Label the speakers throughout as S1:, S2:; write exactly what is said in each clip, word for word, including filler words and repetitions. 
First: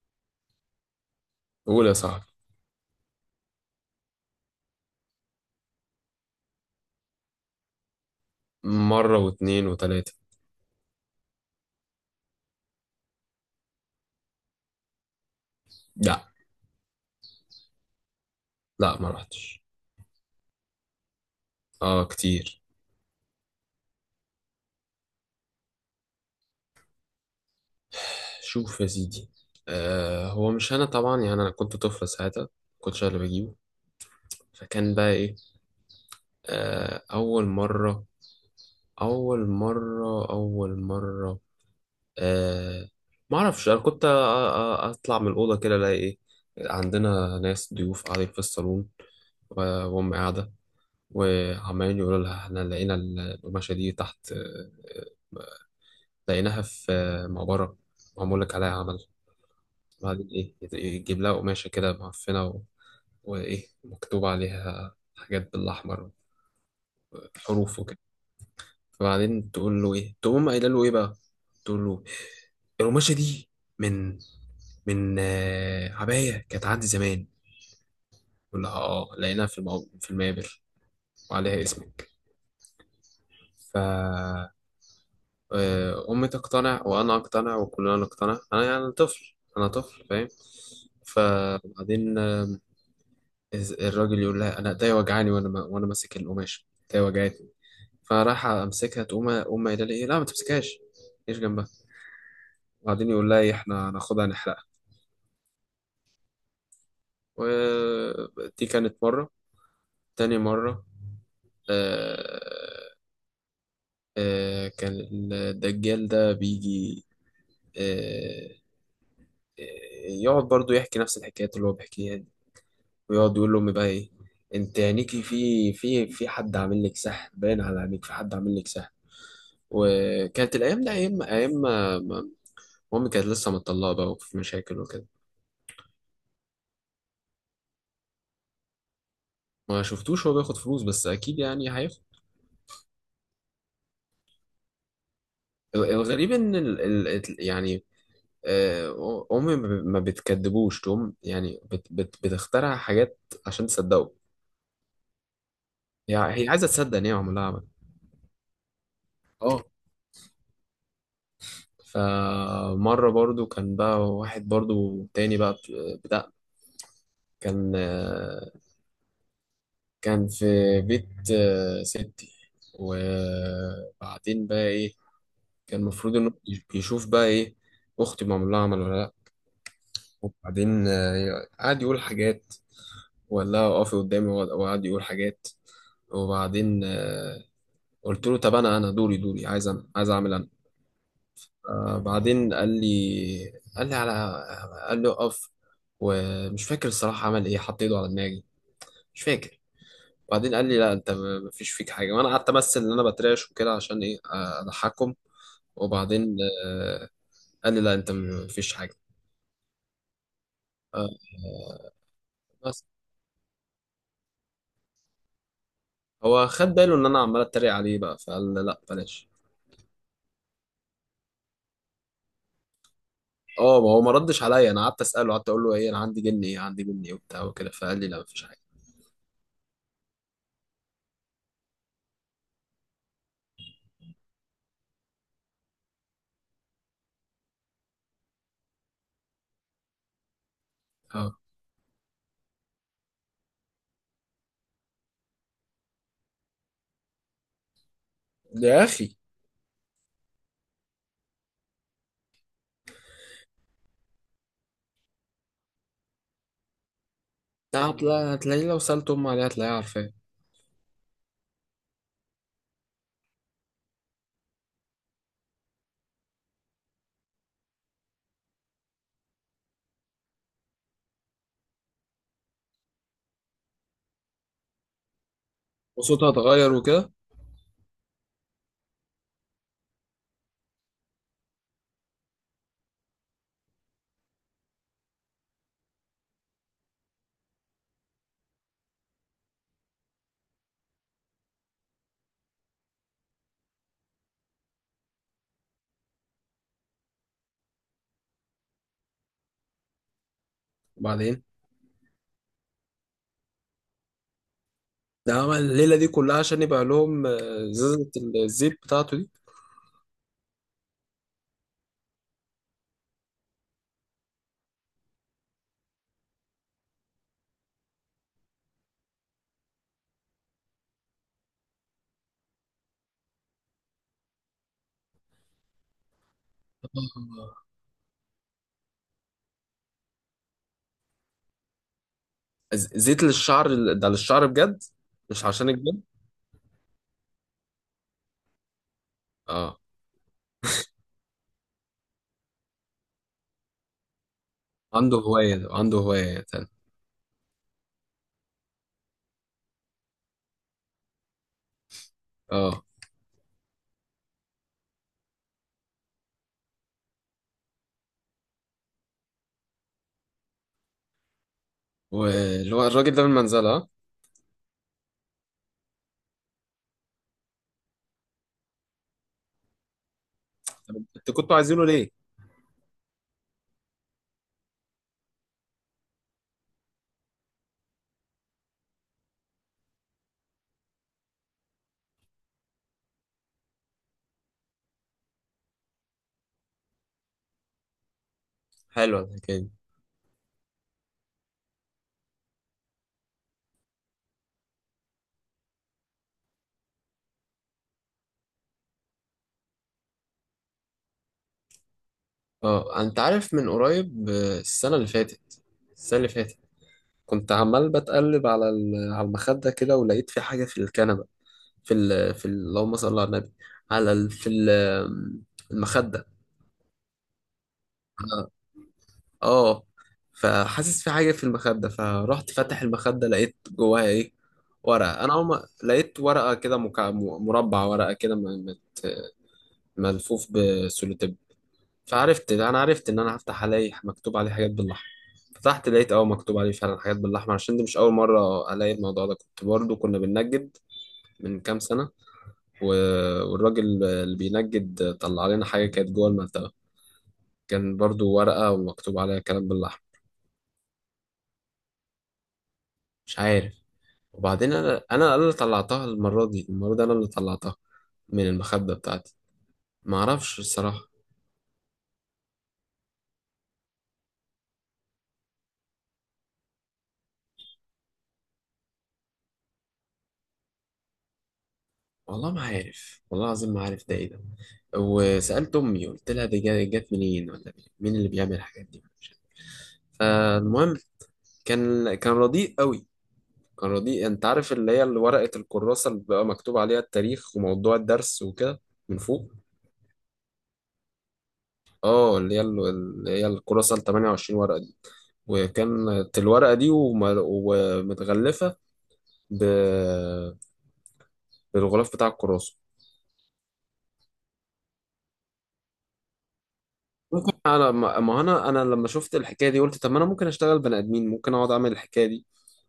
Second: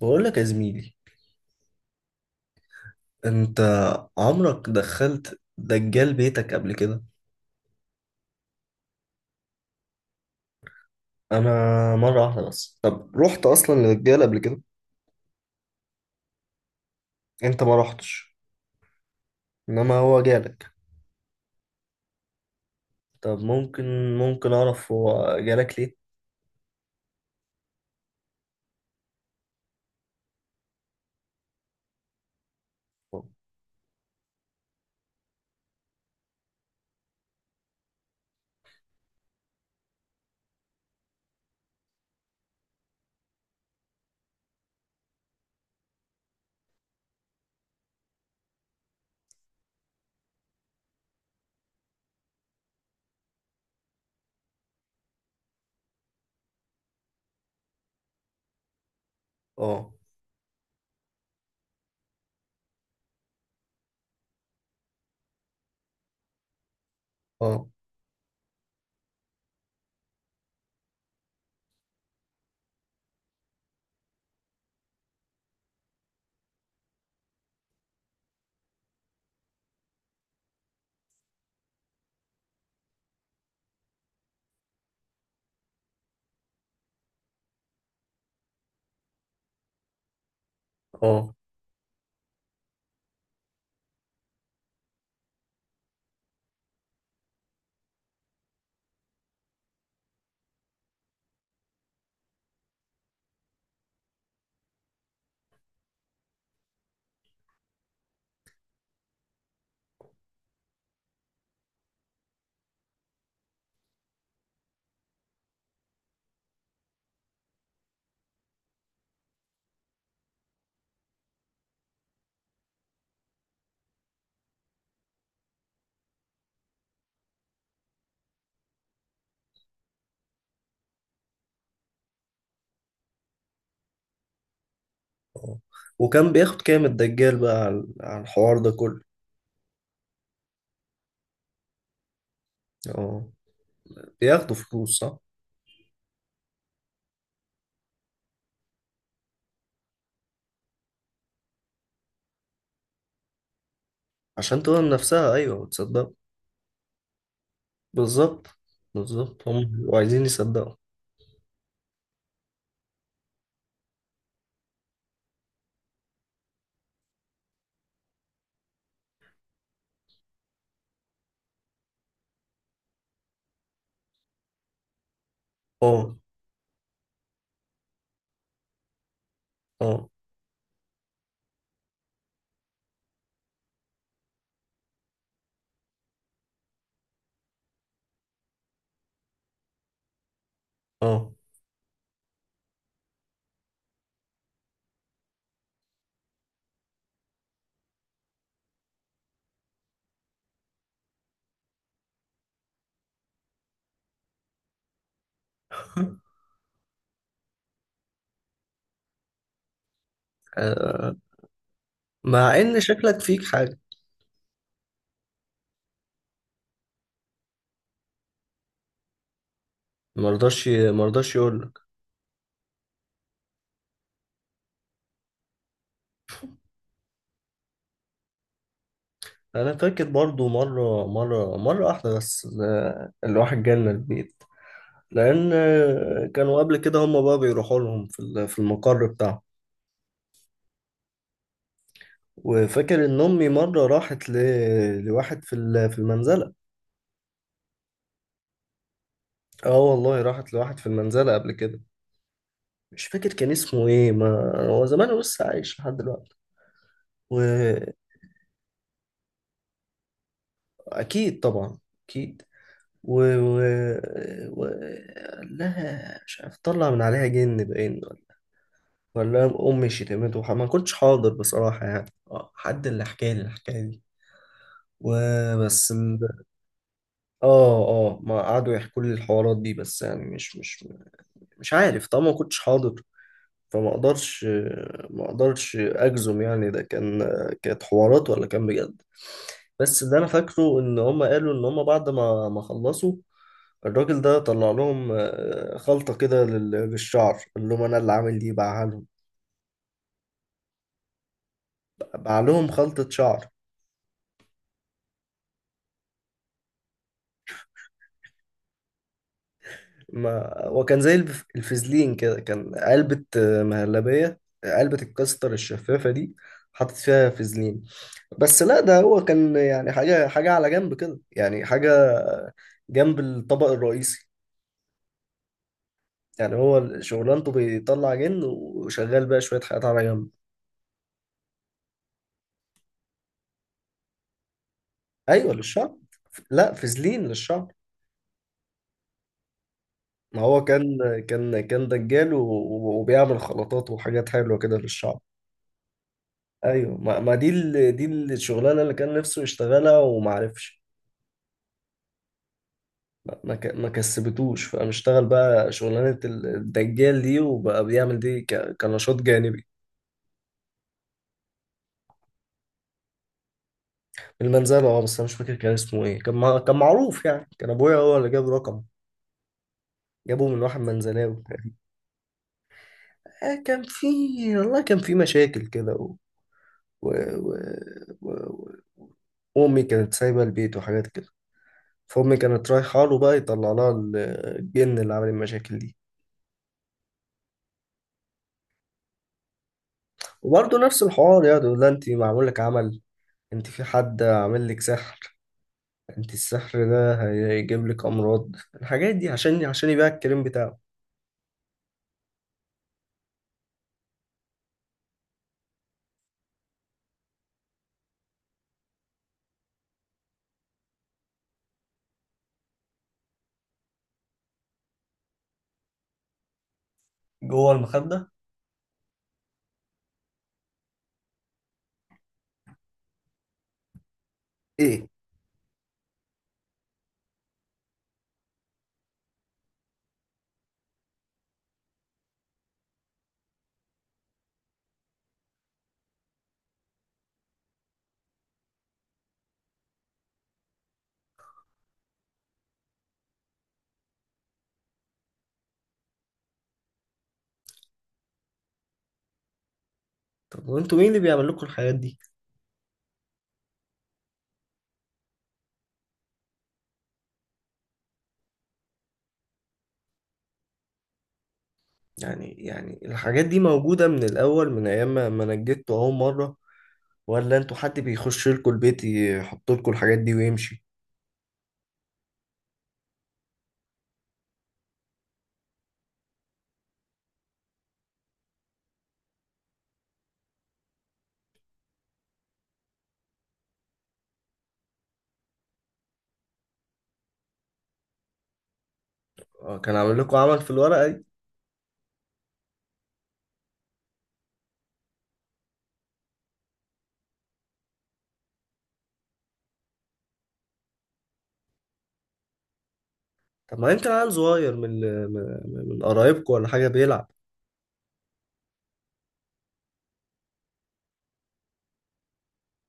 S1: بقول لك يا زميلي،
S2: قول يا صاحبي.
S1: انت عمرك دخلت دجال بيتك قبل كده؟
S2: مرة واتنين وتلاتة.
S1: انا مره واحده بس. طب رحت اصلا لدجال قبل كده؟
S2: لا،
S1: انت ما رحتش؟
S2: لا ما رحتش.
S1: انما هو جالك؟
S2: اه كتير.
S1: طب ممكن، ممكن اعرف هو جالك ليه؟
S2: شوف يا سيدي، آه هو مش انا طبعا، يعني انا كنت طفل ساعتها، كنتش أنا اللي بجيبه. فكان بقى ايه؟ آه اول مرة. اول مرة اول مرة آه ما اعرفش، انا كنت أ- أ- اطلع من الاوضة كده الاقي ايه؟ عندنا ناس ضيوف قاعدين في الصالون، و- وام قاعدة وعمالين يقولوا لها احنا لقينا القماشة دي تحت، آه، لقيناها في مقبرة، معمول لك عليها عمل.
S1: اه،
S2: بعدين إيه، يت- يجيب لها قماشة كده معفنة و... وإيه مكتوب عليها حاجات بالأحمر،
S1: اه، اه،
S2: حروف وكده. فبعدين تقول له إيه، تقوم قايلة له إيه بقى، تقول له القماشة دي من من، آه، عباية كانت عندي زمان. يقول لها آه لقيناها في المقب... في المقابر وعليها اسمك. ف آه، أمي تقتنع وأنا أقتنع وكلنا نقتنع، أنا يعني طفل، أنا طفل فاهم.
S1: اه،
S2: فبعدين إز- الراجل يقول لها انا ايديا وجعاني، وانا ما- وانا ماسك القماش ايديا وجعتني. فراح امسكها تقوم امي قايله لي إيه، لا ما تمسكهاش، ايش جنبها. وبعدين يقول لها ايه، احنا هناخدها نحرقها. ودي كانت مره. تاني مره، آه، آه كان الدجال ده بيجي. آه آه، يقعد برضو يحكي نفس الحكايات اللي هو بيحكيها دي، ويقعد يقول لامي بقى ايه، انت عينيكي في في في حد عامل لك سحر، باين على عينيك في حد عامل لك سحر. وكانت الايام دي ايام ايام ما ما- مامي كانت لسه مطلقه بقى وفي مشاكل وكده.
S1: وكان بياخد كام الدجال بقى على على الحوار ده كله؟
S2: ما شفتوش هو بياخد فلوس، بس اكيد يعني هياخد.
S1: اه، بياخدوا فلوس صح؟
S2: ال- الغريب ان ال... ال... ال- يعني، آه، امي ما ب- ما بتكدبوش، تقوم يعني بت... بت... بتخترع حاجات عشان تصدقه.
S1: عشان تقول نفسها ايوه وتصدق.
S2: هي هي عايزه تصدق ان هي عملها عمل.
S1: بالظبط، بالظبط
S2: اه.
S1: هم بيبقوا عايزين يصدقوا.
S2: فمره برضو كان بقى واحد برضو تاني بقى بت- بتاع، كان آه، كان في بيت آه، ستي. وبعدين بقى ايه، كان المفروض
S1: اه،
S2: انه يش- يشوف بقى ايه اختي معمول لها عمل ولا لا.
S1: اه،
S2: وبعدين آه، قعد يقول حاجات، ولا اقفي قدامي وقعد وقعد يقول حاجات. وبعدين آه، قلت له طب انا، انا دوري دوري عايز، أنا عايز اعمل انا.
S1: اه.
S2: آه، بعدين قال لي قال لي على، قال لي اقف. ومش فاكر الصراحه عمل ايه، حط ايده على دماغي، مش فاكر. بعدين قال لي لا انت م- مفيش فيك حاجه. وانا قعدت امثل ان انا بترعش وكده عشان ايه، آه، اضحكهم. وبعدين آه، قال لي لا انت مفيش حاجه. آه،
S1: مع ان
S2: بس
S1: شكلك فيك حاجه.
S2: هو خد باله ان انا عمال اتريق عليه بقى، فقال لي لا بلاش.
S1: مرضاش مرضاش يقول لك.
S2: اه ما هو ما ردش عليا، انا قعدت اساله قعدت اقول له ايه، انا عندي جني، ايه عندي جني وبتاع وكده، فقال لي لا مفيش حاجه.
S1: انا فاكر برضو مره مره مره واحده بس، آه، الواحد جالنا البيت. لان آه، كانوا قبل كده هم بقى بيروحوا لهم في ال- في المقر بتاعهم.
S2: اه.
S1: وفاكر ان امي مره راحت ل... لواحد في ال- في المنزله.
S2: يا اخي
S1: اه والله راحت لواحد في المنزله قبل كده. مش فاكر كان اسمه ايه، ما هو زمان، هو لسه عايش لحد دلوقتي.
S2: ده هتلا- هتلاقيه، لو سالت امي عليها هتلاقيها عارفاه.
S1: واكيد طبعا، اكيد. و... و... و... قال لها مش عارف طلع من عليها جن باين، ولا امي شتمته وح- ما كنتش حاضر بصراحه، يعني اه حد اللي حكى لي الحكايه دي وبس.
S2: وصوتها
S1: ال-
S2: اتغير وكده.
S1: اه، اه، ما قعدوا يحكوا لي الحوارات دي بس، يعني مش مش مش عارف طبعا ما كنتش حاضر، فما اقدرش، ما اقدرش اجزم يعني ده كان، كانت حوارات ولا كان بجد. بس اللي انا فاكره ان هم قالوا ان هم بعد ما ما خلصوا الراجل ده طلع لهم آه، خلطة كده لل- للشعر، قال لهم انا اللي عامل دي، باعها لهم.
S2: وبعدين
S1: باع لهم خلطة شعر.
S2: ده عمل الليله دي كلها عشان يبقى لهم آه، زازه، الزيت بتاعته دي.
S1: ما وكان زي الف- الفازلين كده، كان علبة آه، مهلبية، علبة الكاستر الشفافة دي، حاطط فيها فازلين. بس لا ده هو كان يعني حاجة، حاجة على جنب كده، يعني حاجة جنب الطبق الرئيسي. يعني هو شغلانته
S2: آه.
S1: بيطلع جن، وشغال بقى شوية حاجات على جنب.
S2: ز- زيت للشعر، ال- ده للشعر بجد، مش
S1: أيوة
S2: عشان
S1: للشعب.
S2: الجن.
S1: لا، فازلين للشعب.
S2: اه،
S1: ما هو كان، كان كان دجال و- و- وبيعمل خلطات وحاجات حلوة كده
S2: عنده
S1: للشعب.
S2: هوايه عنده هوايه تاني.
S1: أيوة، ما, ما دي ال... دي الشغلانة اللي كان نفسه يشتغلها ومعرفش،
S2: اه،
S1: ما ما ك- ما كسبتوش، فقام اشتغل بقى شغلانة الدجال دي، وبقى بيعمل دي ك... كنشاط جانبي.
S2: واللي هو الراجل ده من المنزله.
S1: المنزلة، اه. بس انا مش فاكر كان اسمه ايه، كان مع... كان معروف يعني، كان ابويا هو اللي جاب رقم، جابه من واحد
S2: طب انتوا
S1: منزلاوي.
S2: كنتوا عايزينه ليه؟
S1: آه كان في، والله كان في مشاكل كده و... و... و... و... و... امي كانت سايبة البيت وحاجات كده، فامي كانت رايحة له بقى يطلع لها ال- الجن اللي عمل المشاكل دي.
S2: حلوة الحكاية دي.
S1: وبرضه نفس الحوار، يعني يقول لها انت معمول لك عمل، انت في حد عامل لك سحر، انت السحر ده هيجيب لك امراض، الحاجات دي عشان عشان يبيع الكريم بتاعه.
S2: اه انت عارف، من قريب آه، السنة اللي فاتت، السنة اللي فاتت كنت عمال بتقلب على ال- على المخدة كده ولقيت في حاجة في الكنبة، في ال في ال- اللهم صل على النبي، على ال في ال آم، المخدة.
S1: جوه المخدة؟
S2: اه. فحاسس في حاجة في المخدة، فرحت فاتح المخدة لقيت جواها ايه؟
S1: ايه؟
S2: ورقة. انا اول ما لقيت ورقة كده مكع- مربع، ورقة كده م- مت- ملفوف بسولوتيب. فعرفت، انا عرفت ان انا هفتح الاقي مكتوب عليه حاجات باللحمه. فتحت لقيت اه مكتوب عليه فعلا حاجات باللحمه، عشان دي مش اول مره الاقي الموضوع ده، كنت برضو كنا بننجد من كام سنه، و... والراجل اللي بينجد طلع لنا حاجه كانت جوه المنطقه، كان برضو ورقه ومكتوب عليها كلام باللحمه.
S1: طب وانتوا مين اللي بيعمل لكم الحاجات دي؟
S2: مش عارف. وبعدين انا، انا اللي طلعتها المره دي، المره دي انا اللي طلعتها من المخده بتاعتي. ما اعرفش الصراحه.
S1: يعني يعني الحاجات دي موجودة من الأول من أيام ما ما نجدتوا أول مرة، ولا انتوا حد بيخش لكم البيت يحط لكم الحاجات دي ويمشي؟
S2: والله ما عارف، والله العظيم ما عارف ده ايه ده. وسألت أمي قلت لها دي جا- جت منين ولا مين، مين اللي بيعمل الحاجات دي، مش عارف. فالمهم، كان كان رديء قوي، كان رديء. انت عارف اللي هي، اللي ورقة الكراسة اللي بقى مكتوب عليها التاريخ وموضوع الدرس وكده من فوق؟
S1: اه، كان عامل لكم عمل في الورقة دي؟
S2: اه اللي هي ال- اللي هي الكراسة ال تمن وعشرين ورقة دي. وكانت الورقة دي وم- ومتغلفة ب... بالغلاف بتاع الكراسة.
S1: طب ما يمكن عيل صغير من ال- من من قرايبكم ولا حاجة بيلعب؟
S2: ممكن. على ما، ما انا انا لما شفت الحكايه دي قلت طب ما انا ممكن اشتغل بني ادمين، ممكن اقعد اعمل الحكايه دي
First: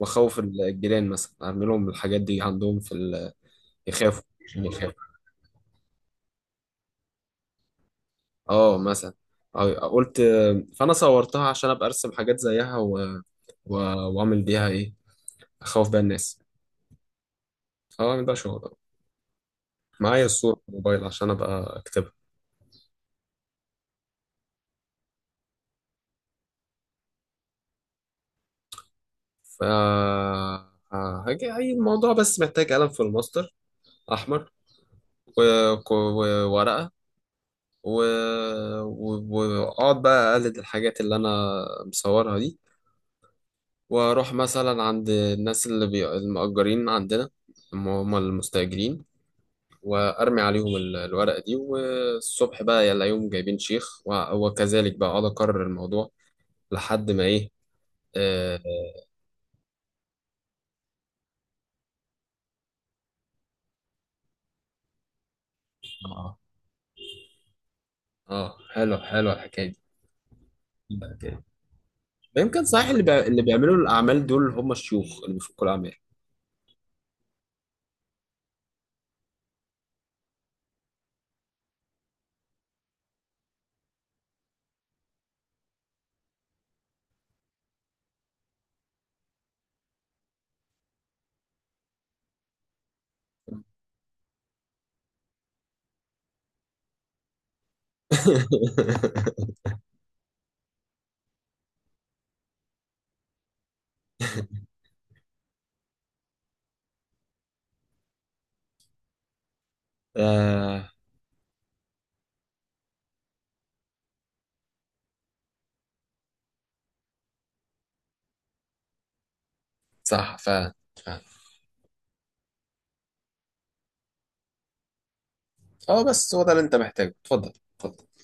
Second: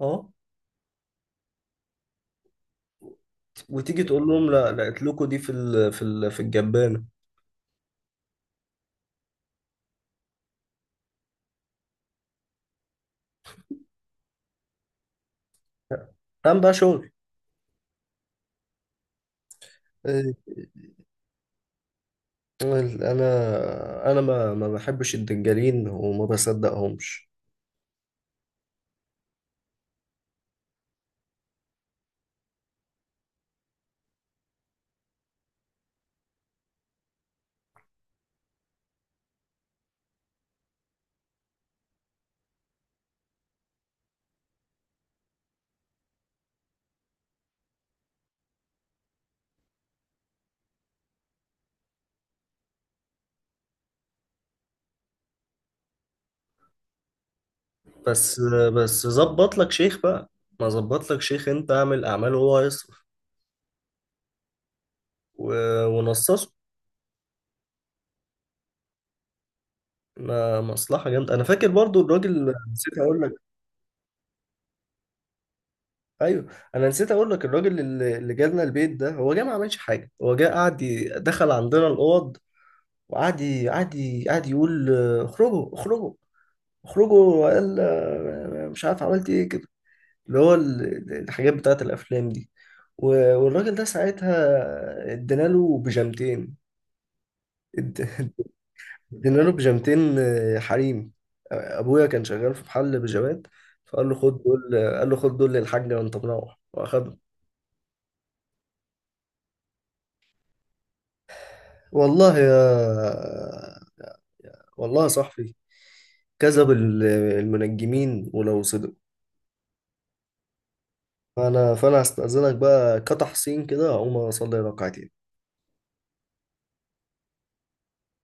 S1: اه،
S2: واخوف الجيران مثلا، اعمل لهم الحاجات دي عندهم في ال...
S1: وتيجي
S2: يخافوا،
S1: تقول لهم
S2: عشان
S1: لا لقيت
S2: يخافوا،
S1: لكم دي في ال في ال في الجبانة.
S2: اه مثلا. أو- قلت فانا صورتها عشان ابقى ارسم حاجات زيها و... و... واعمل بيها ايه، اخوف بيها الناس.
S1: قام بقى شغل.
S2: اه اعمل بقى شغل، معايا
S1: ال-
S2: الصور في الموبايل عشان ابقى اكتبها.
S1: انا، انا ما ما بحبش الدجالين وما بصدقهمش.
S2: ف هاجي أي الموضوع، بس محتاج قلم في الماستر احمر و... و... وورقه، و- و- واقعد بقى اقلد الحاجات اللي انا مصورها دي، واروح مثلا عند الناس اللي بي... المأجرين عندنا، هم هم المستأجرين، وارمي عليهم ال- الورقة دي، والصبح بقى يلاقيهم جايبين شيخ، و- وكذلك بقى اقعد اكرر الموضوع لحد ما ايه.
S1: بس
S2: اه.
S1: بس ظبط لك شيخ بقى، ما ظبط لك شيخ، انت اعمل اعمال وهو هيصرف، و-
S2: اه.
S1: ونصصه.
S2: آه، حلو حلو الحكاية دي.
S1: ما مصلحة
S2: الحكاية
S1: جامدة. انا
S2: دي.
S1: فاكر برضو الراجل،
S2: يمكن صحيح
S1: نسيت
S2: اللي بي...
S1: اقول لك.
S2: اللي بيعملوا الاعمال دول هم الشيوخ اللي بيفكوا الاعمال.
S1: ايوه، انا نسيت اقول لك الراجل اللي اللي جالنا البيت ده، هو جه ما عملش حاجة، هو جه قعد ي- دخل عندنا الاوض، وقعد ي- قعد ي- قعد يقول آه، اخرجوا، اخرجوا، اخرجوا، وقال آه، مش عارف عملت ايه كده، اللي هو ال- الحاجات بتاعت الافلام دي. و- والراجل ده ساعتها ادينا له بيجامتين، ادينا له بيجامتين آه، حريمي، آه، ابويا كان شغال في محل بيجامات، فقال له خد دول، آه، قال له خد دول للحاج وانت مروح واخده.
S2: آه،
S1: والله يا والله يا صاحبي، كذب ال- المنجمين ولو صدق.
S2: صح فعلا فعلا.
S1: فانا، فانا هستأذنك بقى كتحسين كده اقوم اصلي ركعتين.
S2: اه بس هو ده اللي انت محتاجه، اتفضل، اتفضل.